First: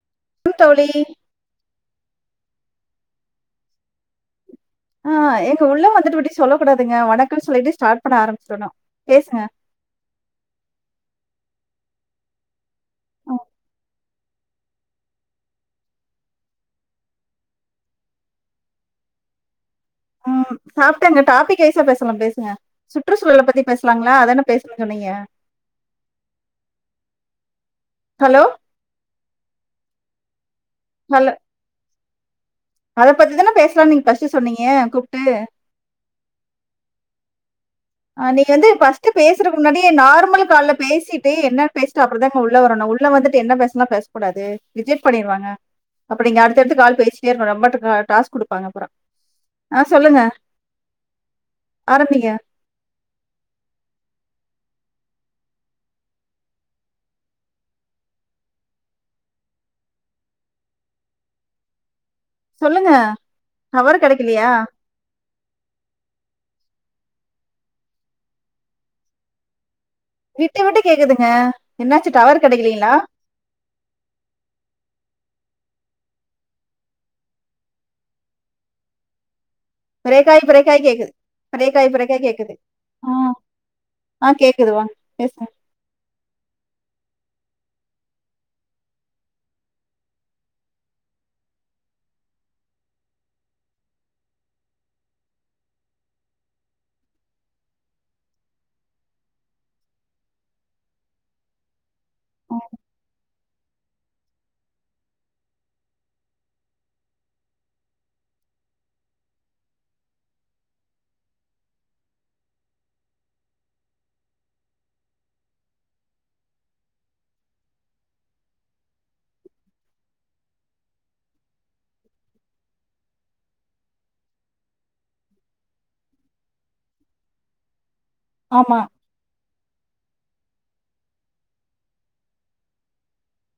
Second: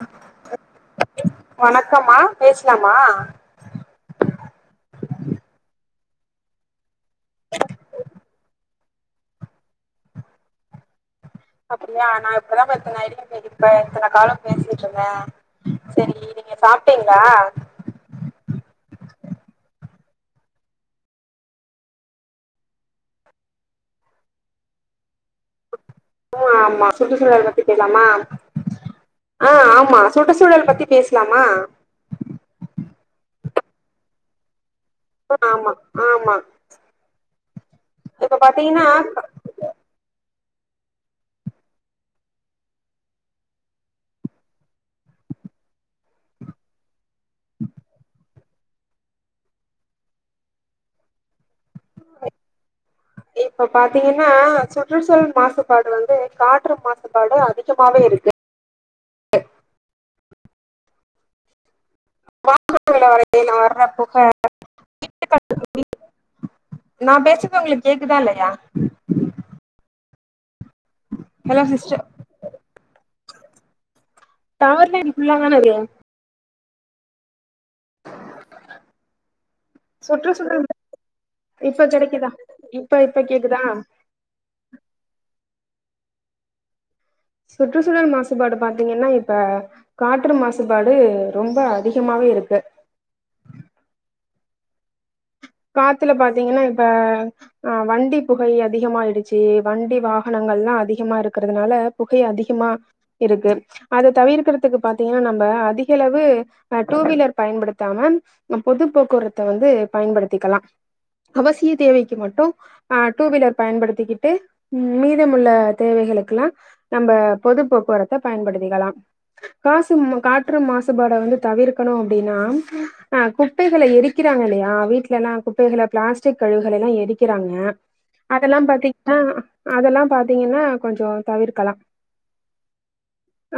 ஹ ம் தோழி வணக்கம்மா பேஸ்லாமா ஆ ஏங்க உள்ள வந்துட்டு இப்டி சொல்லக் கூடாதுங்க வணக்கம் சொல்லிட்டு ஸ்டார்ட் பண்ண ஆரம்பிச்சுடணும் பேசுங்க அப்டியா நா இப்பதான் ஃபஸ்ட் ஐடி இப்ப எத்தன காலோ பேசிட்டு இருந்தேன் சரி நீங்க சாப்ட்டீங்ளா ம் சாப்ட்டேங்க டாபிக் வைசா பேஸ்லாம் பேசுங்க சுற்றுச்சூழல பத்தி பேஸ்லாங்களா அதான பேசணும் சொன்னீங்க ஓ ஆமா சுற்றுச்சூழல் பத்தி பேஸ்லாமா ஹலோ ஆ ஆமா சுற்றுச்சூழல் பத்தி ஹலோ பேஸ்லாமா அத பத்தி தான பேஸ்லாம் நீங்க ஃபர்ஸ்ட் சொன்னீங்க கூப் ஆமா ஆமா ஆ இப்ப நீங்க வந்து பாத்தீங்கன்னா ஃபர்ஸ்ட் பேஸ் சுறதுக்கு முன்னாடியே நார்மல் கால்ப பேசிட்டு என்ன பேஸ்ட்டு அப்புற தாங்க உள்ள வரணும் உள்ள வந்துட்டு என்ன பேஸ்லாம் பேஸ் கூடாது ரிஜெக்ட் பண்ணிருவாங்க அப்றோ நீங்க அடுத்தடுத்து கால் பேசிட்டே இருக்கனும் ரொம்ப டாஸ்க் குடுப்பங்க அப்புறோம் ஆ சொல்லுங்க ஆரம்பிங்க இப்போ பாத்தீங்கன்னா சுற்றுச்சூழல் மாசுபாடு வந்து காற்று மாசுபாடு அதிகமாவே இருக்கு சொல்லுங்க வாகனங்கல வர டவர் புக கெடைக்கலையா [unintelligible] நா பேசுறது உங்களுக்கு கேக்குதா இல்லயா விட்டு விட்டு கேக்குதுங்க என்னாச்சு டவர் கடைக்கலீங்களா டாவவர்லாம் எனக்கு ஃபுல்லா தானருக்கு ப்ரேக்காய் சுற்றுச்சூழல் ப்ரேக்காய் கேக்குது இப்ப ப்ரேக்காய் ப்ரேக்காய் கெடைக்குதா கேக்குது இப்ப ஆ இப்ப கேக்குதா ஆ கேக்குது வாங் பேஸ்ங்க சுற்றுச்சூழல் மாசுபாடு பாத்தீங்கன்னா இப்ப காற்று மாசுபாடு ரொம்ப அதிகமாவே இருக்கு காத்துல பாத்தீங்கன்னா இப்ப ஆ வண்டி புகை அதிகமயிடுச்சு வண்டி வாகனங்கலாம் அதிகமா இருக்கறதுனால புகை ஆ, அதிகமா இருக்கு அத தவிர்க்கறிறதுக்கு பாத்தீங்கன்னா நம்ம அதிக அளவு அ டூ வீலர் பயன்படுத்தாம பொது போக்குவரத்த வந்து பயன்படுத்திக்கலாம் அவசிய தேவைக்கு மட்டும் ஆ டூவீலர் பயன்படுத்திக்கிட்டு மீதமுள்ள தேவைகளுக்குல்லாம் நம்ம பொது போக்குவரத்தை பயன்படுத்திக்கலாம் காசு காற்று மாசுபாட வந்து தவிர்க்கணும் அப்டின்னா ஆ குப்பைகள எரிக்கிறாங்க இல்லையா வீட்ல எல்லாம் குப்பைகளை பிளாஸ்டிக் கழுவுகல்லாம் எரிக்கிறாங்க அதல்லாம் ஆமா பாத்தீங்க ஆ அதல்லாம் பாத்தீங்கன்னா அ கொஞ்ச தவிர்க்கலாம்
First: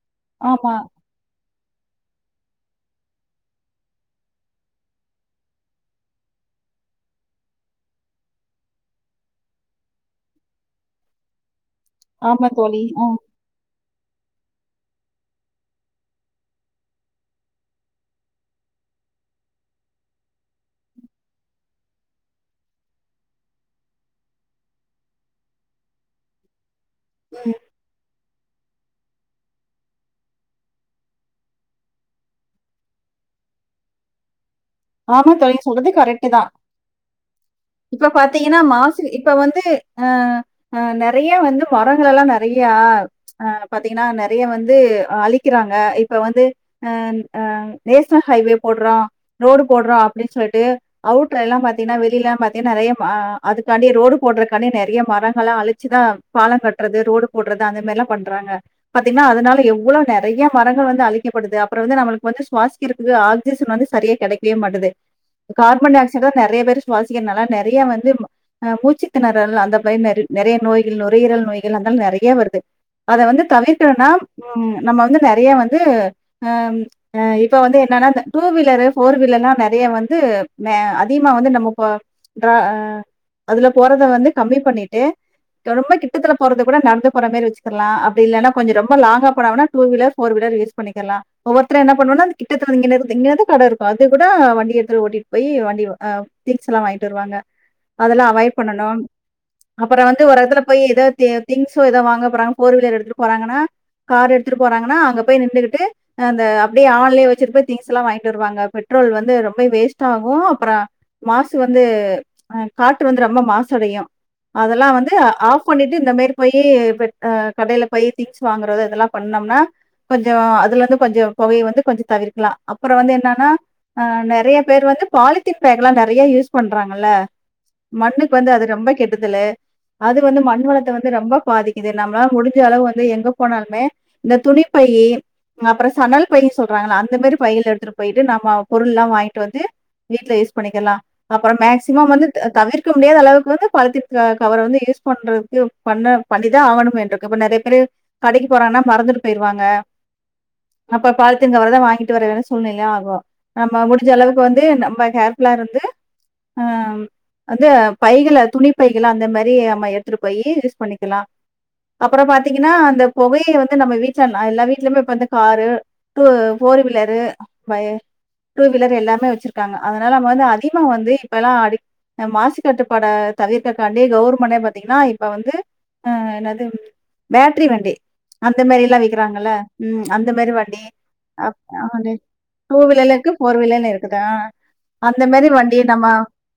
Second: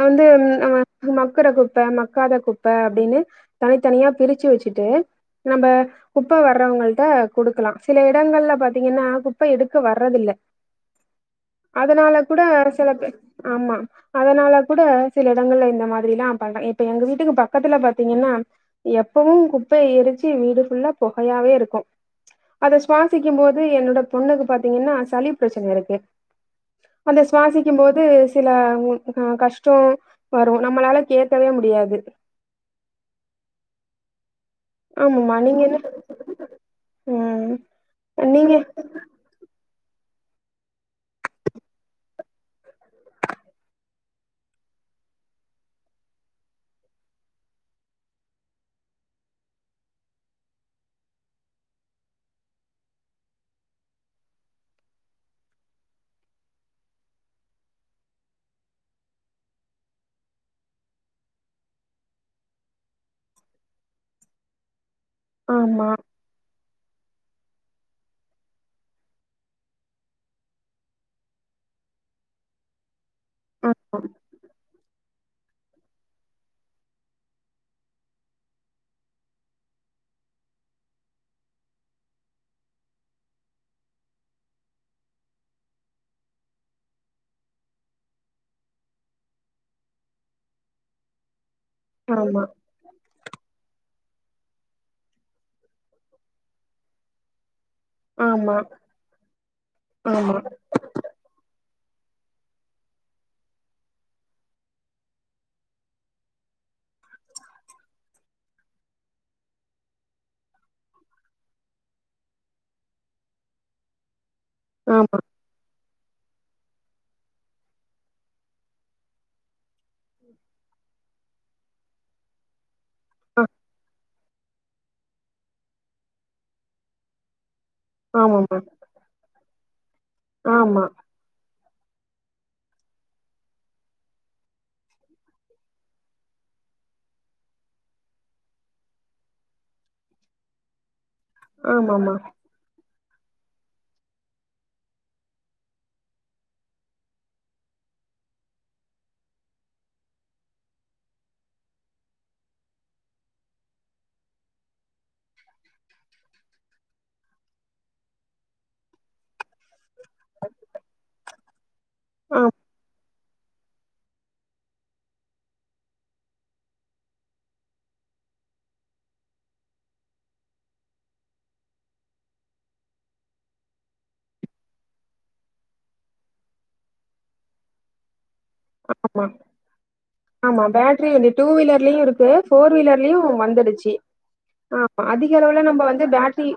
வந்து ஆ ஆமா மக்கற குப்ப மக்காத குப்ப அப்டின்னு தனித்தனியா பிரிச்சு வச்சுட்டு நம்ம குப்பை வர்றவங்கள்ட கொடுக்கலாம் சில எடங்கள்ல பாத்தீங்கன்னா குப்ப எடுக்க வர்றதுல்ல அதனால கூட ஆமா தோழி சில ஆ பே ஆமா அதனால கூட சில எடங்கள்ல இந்த மாதிரிலாம் பண்ற இப்ப எங்க வீட்டுக்கு பக்கத்துல பாத்தீங்கன்னா எப்பவும் குப்பைய எரிச்சு வீடு ஃபுல்லா புகையாவே இருக்கும் அத சுவாசிக்கும் போது என்னோட பொண்ணுக்கு பாத்தீங்கன்னா சளி பிரச்சன இருக்கு அந்த சுவாசிக்கும் போது சில கஷ்டம் வரும் நம்மளால கேட்கவே முடியாது ஆமா ஆமாமா தோழி நீங்க என்ன சொல்றது கரெக்டு தா ம் இப்ப நீங்க பாத்தீங்கன்னா மாசு இப்ப வந்து ஆ நறைய வந்து மரங்களல்லாம் நறைய அ பாத்தீங்கன்னா நறைய வந்து அழிக்கிறாங்க இப்ப வந்து அ அ நேஷனல் ஹைவே போட்ரோ ரோடு போட்ரோ அப்டின்னு சொல்லிட்டு அவுட்ல எல்லாம் பாத்தீங்கன்னா வெளிலல்லாம் பாத்தீன்னா நறைய அதுக்காண்டி ரோடு போடுறக்காண்டி நறைய மரங்களாம் அழிச்சுதா பாலோ கட்றது ரோடு போட்றது அந்த மாரில்லா பண்றாங்க பாத்தீங்கன்னா அதனால எவ்வளோ நெறையா மரங்கள் வந்து அழிக்கப்படுது அப்பறோ வந்து நம்மளுக்கு வந்து சுவாசிக்குறதுக்கு ஆக்சிஜன் வந்து சரியே கெடைக்கவே மாட்டது ஆமா கார்பன் டை ஆக்சைடு தா நெறைய பேரு சுவாசிக்குறனால நெறையா வந்து ஆ மூச்சுத்திணறல் அந்த மாரி நெறைய நெறையா நோய்கள் நுரையீரல் நோய்கள் அதெல்லா நெறைய வருது அத வந்து தவிர்க்கணுன்னா ம் நம்ம வந்து நெறையா வந்து ஆ ஆ இப்ப வந்து என்னன்னா இந்த டூ வீலரு ஃபோர்வீலர்ல்லா நெறைய வந்து மே அதிகமா வந்து நம்ம போ ட்ரா அதுல போறத வந்து கம்மி பண்ணிட்டு ரொம்ப கிட்டத்துல போறது கூட நடந்து போற மாரி வச்சுக்குறளா அப்டி இல்லன்னா கொஞ்சோ ரொம்ப லங்கா போனாங்கன்னா two wheeler four wheeler use பண்ணிக்கிறலா ஒவ்வர்தரு என்ன பண்ணுவானா இந்த ஆமா கிட்டத்துலதா இங்கன இருந்து இங்கனதா கட இருக் ப்ப அது கூட வண்டி எடுத்துட் ஓட்டிட் போய் வண்டிர்வ அ திங்ஸ்ல்லா வாங்கிட்டு வருவாங்க அதெல்லா ஆமா அவாய்ட் பண்ணனும் அப்புறோ வந்து ஆமா ஒரு எடத்துல போய் ஏதோ தே திங்சோ எதோ வாங்க போறாங்க போர் வீலர் எடுத்துட்டு போறாங்கனா கார் எடுத்துட்டு போறாங்கன்னா அங்க போய் நிண்டுகிட்டு அந்த அப்டியே ஆன்ளே வச்சிட்டு போய் திங்ஸ்லா வாங்கிட்டு வருவாங்க பெட்ரோல் வந்து ரொம்ப வேஸ்ட் ஆகு அப்புறா மாசு வந்து அ காற்று வந்து ரொம்ப மாசுஅடையு அதெல்லா வந்து ஆமா ஆஃப் கொண்ணீட்டு இந்த மேரி போயி பெட் அ கடைல போய் திங்ஸ் வாங்கறது இதெல்லா பண்ணொம்னா கொஞ்ஜொ அதுலருந்து கொஞ்ஜொ பொவைய வந்து கொஞ்ஜொ தவிர்க்கலா அப்பறோ வந்து ஆ என்னன்னா அ நெர நறைய பேரு வந்து பாலித்தீன் பேக்கல்லா நறைய யூஸ் பண்றாங்கல்ல மண்ணுக்கு வந்து ஆமாமா அது ரொம்ப கெட்டதலு அது வந்து மண் ஆமா வளத்த வந்து ரொம்ப பாதிக் இது நம்மளால முடிஞ்ச அளவு வந்து எங்க போனாலுமே இந்த துணிப்பையி அப்புறோ சணல் பையி சொல்றாங்கள அந்த மாரி பையில எடுத்துட்டு போயிட்டு நம்மாவு பொருள்ளா வாங்கிட்டு வந்து வீட்ல யூஸ் பண்ணிக்கிர்ல்லா அப்பறோ மேக்சிம ஆமாமா வந்து தவிர்க்க முடியாத அளவுக்கு வந்து பாலுத்தின் க கவர வந்து யூஸ் பண்றதுக்கு பண்ண பண்ணிதா ஆவணும் என்ற கிப்ப நறைய பேரு கடைக்கு போறானா மறந்துட்டு பேயிருவாங்க அப்ப பாலுத்தின் கவரதா வாங்கிட் வரவேண்டிய சூழ்நிலை ஆகு நம்ம முடிஞ்ச அளவுக்கு வந்து நம்ம கேர்ஃபுல்லா இருந்து அ வந்து பைகள துணிப்பைகள அந்த மாரி நம்ம எடுத்துட்டு போய் யூஸ் பண்ணிக்கிளா அப்புறோ பாத்தீங்கன்னா அந்தப் புகைய வந்து நம்ம வீட்ல நா எல்லா வீட்லயுமே இப்ப வந்து காரு டூ ஃபோர் வீலரு பைய டூ வீலர் எல்லாமே வச்சிருக்காங்க அதனால நம்ம வந்து அதிகமா வந்து இப்பெல்லா அடிக் அ மாசு கட்டுப்பாட தவிர்க்கக்காண்டி கோவெர்மெண்டே பாத்தீங்கன்னா இப்ப வந்து அ என்னது பேட்ரி வண்டி அந்த மாரில்லா ஆமாமா விக்கிறாங்கள ம் அந்த மாரி ஆமா வண்டி பேட்ரி வந்து டூ வீலர்லயு இருக்கு [inaudible] ஃபோர் டூ வீலர்லயு வீலர்யிலக்கு ஒரு விலையின் வந்துடுச்சு இருக்குதா ஆமா அந்த அதிக மாரி அளவுல வண்டி வந்து நம்ம பேட்ரி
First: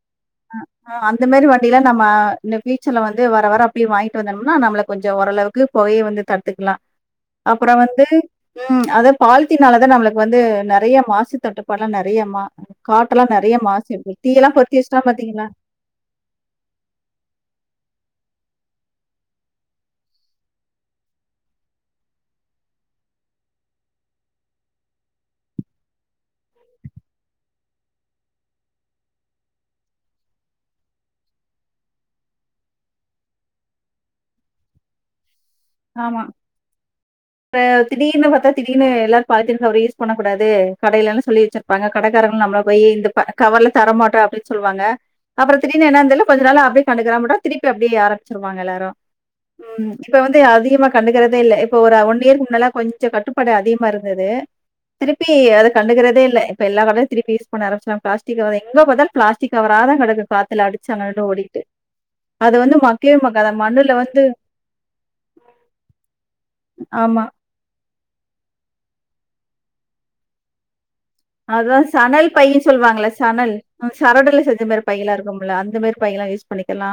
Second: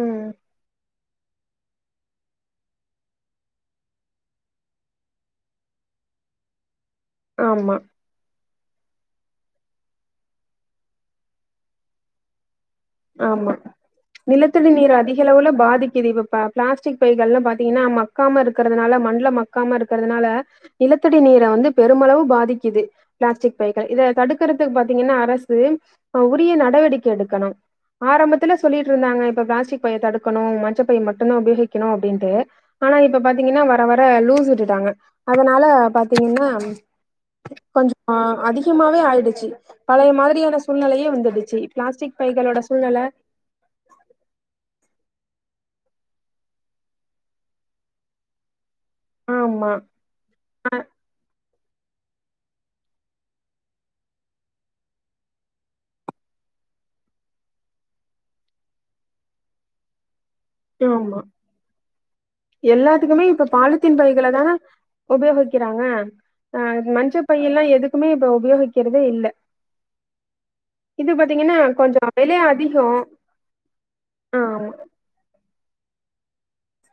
ம் அ அந்த மேரி வண்டில்ல நம்ம ந்த ஃபியூச்சர்ல வந்து வர வர அப்பியே வாங்கிட்டு வந்தோம்னா நம்மளுக்கு கொஞ்ஜோ ஓரளவுக்கு போய் வந்து தடுத்துகிலா அப்பறோ ஆமா வந்து ம் அதா பால்த்தீனாலத நம்மளுக் வந்து நெறைய மாசுத்தட்டுப்பாட்ல்லா நெறைய மா காற்றல்லா ஆமா நறைய மாசு தீயல்லா நிலத்தடி பத்தி நீர் வச்ட்டா அதிக பாத்தீங்கலா அளவுல பாதிக்குது இப்ப இப் பிளாஸ்டிக் பைகல்லா பாத்தீங்கன்னா மக்காம இருக்குறதுனால மண்ல மக்காம இருக்குறதுனால நிலத்தடி நீர வந்து பெருமளவு பாதிக்குது பிளாஸ்டிக் பைகள் இத தடுக்குறதுக்கு பாத்தீங்கன்னா அரசு உரிய நடவடிக்கை எடுக்கனு ஆரம்பத்தில சொல்லிட்டிருந்தாங்க இப்ப பிளாஸ்டிக் பைய தடுக்கனு மஞ்ச பை மட்டுதா உபயோகிக்கனு அப்டின்டு ஆனா இப்ப பாத்தீங்னா வர வர லூஸ் விட்டுட்டாங்க அதனால ஆமா. பாத்தீங்னாம் இப்ப திடீர்னு பத்தா திடீர்னு எல்லாரு ஆயிடுச்சு பால்தீன் கவர் யூஸ் பழைய பண்ண கூடாது மாதிரியான சூழ்நிலையே கடைலேன்னா சொல்லி வந்துடுச்சு வச்சிர் இருப்பாங்க பிளாஸ்டிக் கடக்காரங்களு பைகளோட நம்மள போய் சூழ்நில இந்த ப கவர்லா தரமாட்டா அப்டி சொல்வாங்க அப்புற திடீனுன என்னன்னு தெரியல கொஞ்ச நாளா அப்டியே கண்டுக்கற விட்டா திருப்பி அப்டியே ஆரம்பச்சிருவாங்க எல்லாரு ஆமா ம் இப்ப வந்து ஆ- அதிகமா கண்டுக்கறதே இல்ல இப்ப ஒரு ஒன் இயர்கு முன்னால கொஞ்ச கட்டுப்பா அதிகமா இருந்தது திருப்பி அது கண்டுறதே இல்ல இப்ப எல்லா பக்கம் திருப்பி அத கண்டுக்கறதே இல்ல யூஸ் பண்ண ஆரம்ச்சனால பிளாஸ்டிக் எங்க பாத்தாளலு பிளாடிக் கவரா தா கடக்குது பா தல ஆமா அடிச்சாங்க ஓடிட்டு அது வந்து மக்கவே எல்லாத்துக்குமே மக்காதா மண்ணுல வந்து உபயோகிக்கறாங்க ஆ ஆமா. மஞ்சபையெல்லா எதுக் குமே இப்ப உபயோகிக்கறதே இல்ல இது பாத்தீங்கன்னா அதா கொஞ்சோ சணல் விலை பையன்னு அதிகோ சொல்லுவாங்கல சணல் சரடுல செஞ்ச ஆமா மாறி பையில்லா இருக்கு ம்ல அந்த மாரி பையெல்லா யூஸ் பண்ணிக்கலா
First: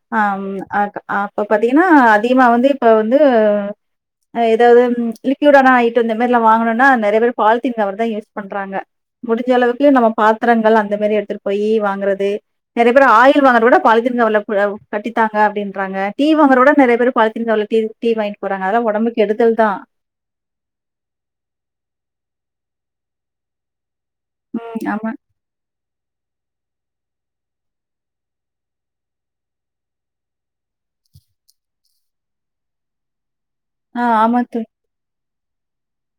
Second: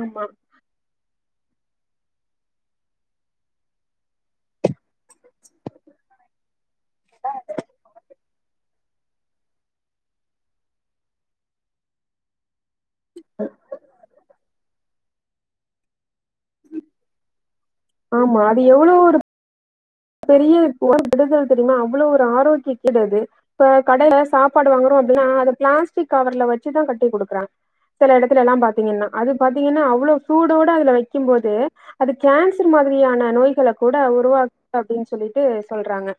ஆமா ம் அ அப்ப பாத்தீங்கன்னா அதிகமா வந்து இப்ப வந்து ஏதாவது ம் லிக்விடான ஐடம் இந்த மாரிலா வாங்குனனா நறைய பேர் பால்த்தீன் கவர் தா யூ டறாங்க முடிஞ்ச அளவுக்கு நம்ம பாத்திரங்கள் அந்த மாரி எடுத்துட்டு போய் வாங்குறது நறைய பேர் ஆயில் வாங்கற கூட பாலத்தீன் கவர் கட்டித்தாங்க அப்படின்றாங்க டீ வாங்குறதுகுட நறைய பேர் பாலித்தீன் கவர்ல டீ ஆமா வாங்கிட்டு அது போறாங்க அதுல்லா எவ்ளோ ஒரு ஓடம்புக்கு கெடுதல்தா பெரிய [unintelligible] விடுதல் தெரியுமா அவ்ளோ ஒரு ஆரோக்கிய கேடு அது இப்ப கடைல சாப்பாடு ம் வங்குறோ ஆமா. அப்டினா அத பிளாஸ்டிக் கவர்ல வச்சுதா கட்டி குடுக்குறாங் சில எடத்துலல்லா பாத்தீங்கன்னா அது பாத்தீங்கன்னா அவ்ளோ சூடோட அதுல வைக்கும் போது அது கேன்சர் மாதிரியான நோய்கள கூட ஆ ஆமா உருவாக் தோழி. அப்டின் சொல்லிட்டு சொல்றாங்க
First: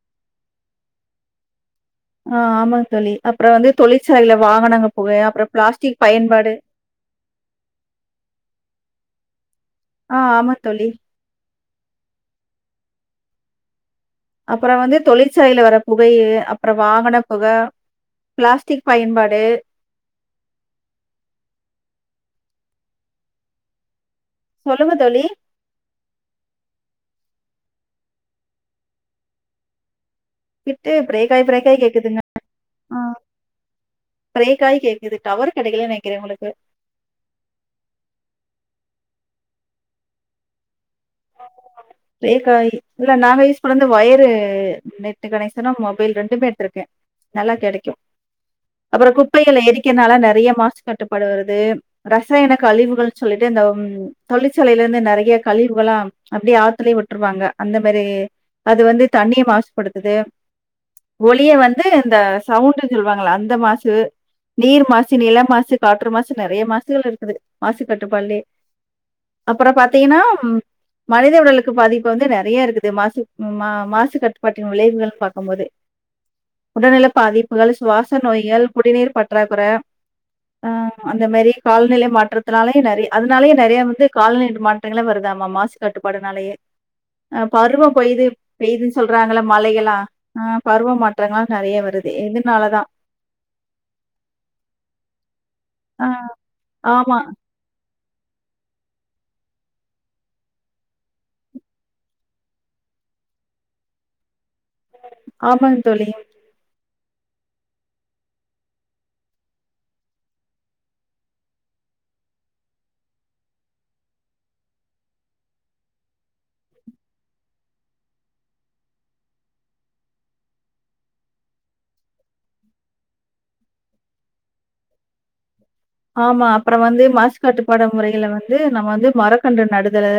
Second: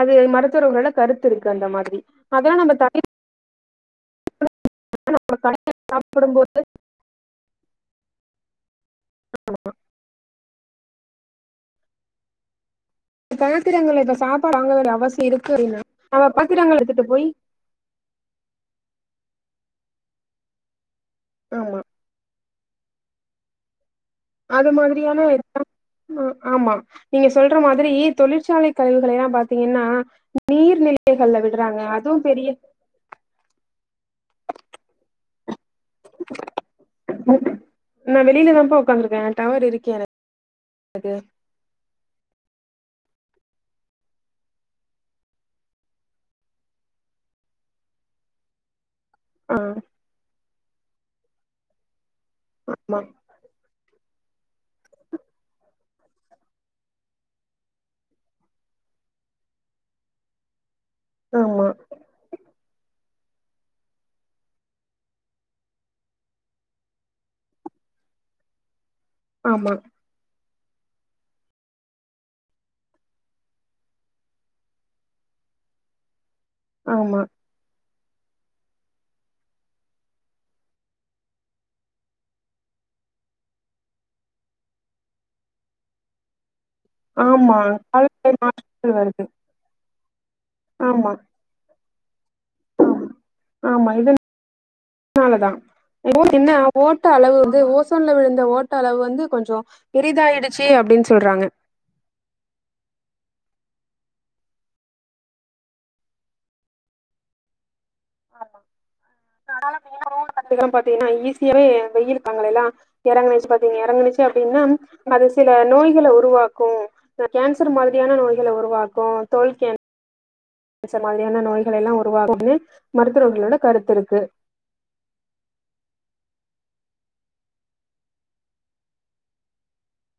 அது மருத்துவர்களோட கருத்து இருக்கு அந்த மாதிரி ஆ அதெல்லா நம்ம ஆமா தோழி அப்றோ வந்து தொழிற்சாலைல வாகனங்க புகை அப்ற கடைபிடிக்கும் பிளாஸ்டிக் பயன்பாடு [unintelligible] ஆ ஆமா தோழி பாத்திரங்களே பஸ் அப்புறோ வந்து தொழிற்சாலையில வர புகை அப்றொ பாத்திரங்கள் எடுத்துட்டு போய் வாகனப்புக பிளாஸ்டிக் பயன்பாடு ஆமா அது சொல்லுங்க தோழி. மாதிரியானா இருக்கா ம ஆமா நீங்க சொல்ற மாதிரி தொழிற்சாலை கழிவுகளெலா பாத்திங்கன்னா விட்டு பிரேக் நீர்நிலைகள்ல ஆயி பிரேக் ஆயி விடுறாங்க அதுவு கேக்குதுங்க. பெரிய ஆ பிரேக் ஆய் கேக்குது டவரு கெடைக்கலை நெனைக்கிறே உங்களுக்கு நா வெளியிலதாம்பா உக்காந்துருக்கே டவர் இருக்கே எனக் கு பிரேக்காய் இல்ல நாங்க யூஸ் பண்ணந்து வயரு நெட்டு கனெக்ஷனு மொபைல் ரெண்டுமே எடுத்துருக்கே நல்லா கெடைக்கூ அப்புறொ ஆ குப்பைகள எரிக்கிறனால நெறைய மாசு கட்டுப்பாடு வருது ரசாயன ஆமா கழிவுகள்ன்ச் சொல்லிட்டு அந்தம் தொழிற்சாலையிலருந்து நெறைய கழிவுகளா அப்டியே ஆத் துலையே விட்ருவாங்க அந்த மாரி அது வந்து தண்ணிய மாசுபடுத்துதூ ஒலிய ஆமா வந்து இந்த சவுண்டுஞ் சொல்லுவாங்கள அந்த மாசு நீர் மாசு நில மாசு காற்று மாசு நெறைய மாசுகள் இருக்குது மாசு கட்டுப்பாட்லையே அப்புறோ ஆமா பாத்தியனாம் மனித உடலுக் க்கு பாதிப்பு வந்து நெறையா இருக்குது மாசு மா மாசு கட்டுப்பாட்டின் விளைவுகள்ன் பாக்கம் போது [inaudible] உடல்நில பாதிப்புகள் சுவாச நோய்கள் குடிநீர் பற்றாக்குற ஆஹ் அந்த மாரி கால்நிலை மாற்றத்துனாலையு நெறைய் அதுனாலயே நெறையா வந்து கால்நிட் மாட் றங்கள வருதாமாம் மாசு கட்டுப்பாடுனாலயே அ ஆமா பருவப் பொயுது காலநிலை பெய்து மாற்றங்கள் வருது சொல்றாங்கள மலைகளா ஆஹ் பருவ ஆமா மாற்றங்களா நெறையா வருது இதுனாலதா ஆமா ஆமா இது னாலதா அ உ என்ன ஓட்ட ஆமா. அளவு வந்து ஓஸ் சோன்ல விழுந்த ஓட்ட அளவு வந்து கொஞ்சொ பெரிதாயிடுச்சி அப்டின் சொல்றாங்க ஆமாங் தோழி கத்துக்கலாம் பாத்திங்கனா ஈஸியாவே வெயிலுக்காங்கலைல்லா இறங்கனுச்சி பாத்திங்க இறங்கனிச்சி அப்டின்னா அது சில நோய்கள உருவாக்கூ கேன்சரு மாதிரியான நோய்கள உருவாக்கு தோல் கேன் சர் மாதிரியான நோய்களைலா உருவாக்குணு மருத்துரகளோட கருத்துருக்கு ஆமா அப்றோ வந்து மாசு கட்டுப்பாடு முறைகள வந்து நம்ம வந்து மரக்கன்று நடுதலூ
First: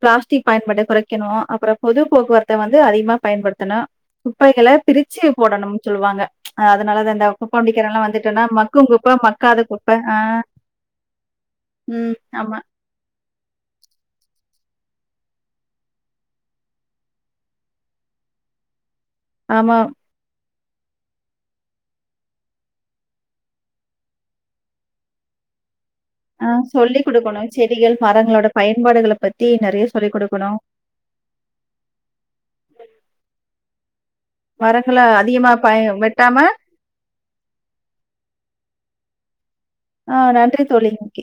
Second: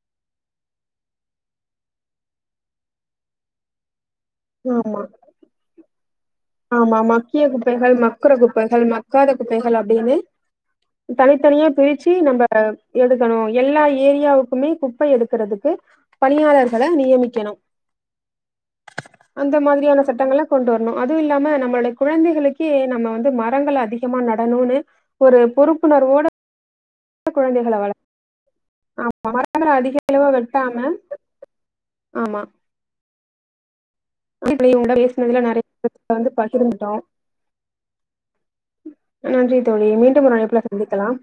பிளாஸ்டிக் பயன்பாட்ட குறைக்கணூ அப்புறொ பொது போக்குவரத்த வந்து அதிகமா பயன்படுத்தணு குப்பைகள ஆமா பிரிச்சி போடணும் சொல்லுவாங்க ஆமா அதனாலதந்த மக்கிய குப்பைகள் குப்பவண்டிக்காரல்லா வந்துட்டன்னா மக்கு குப் ப மக்காத கு பேனு தனித்தனியா பிரிச்சி ம். நம்ப ஆமா, எடுக்கணூ எல்லா ஏரியாவுக்குமே குப்பை எடுக்குறதுக்கு பணியாளர்கள நியமிக்கணு அந்த ஆமா. மாதிரியான சட்டங்கள கொண்டு வரணு அதுவு இல்லாம நம்மளுடை குழந்தைகளுக்கே நம்ம வந்து மரங்கள் அதிகமா நடணூனு ஒரு பொறுப்புணர்வோட ஆ சொல்லி குடுக்கணூ குழந்தைகள செடிகள் மரங்களோட பயன்பாடுகள பத்தி வளர்த்தா நெறையா அதிக சொல்லிக் அளவா குடுக்கணூ வெட்டாம ஆமா மரங்கள அதிகமா பய வெட்டாம [unintelligible] நன்றி தோழி ஆ மீண்டும் ஒரு அழைப்புல நன்றி தோழி. சந்திக்கலாம்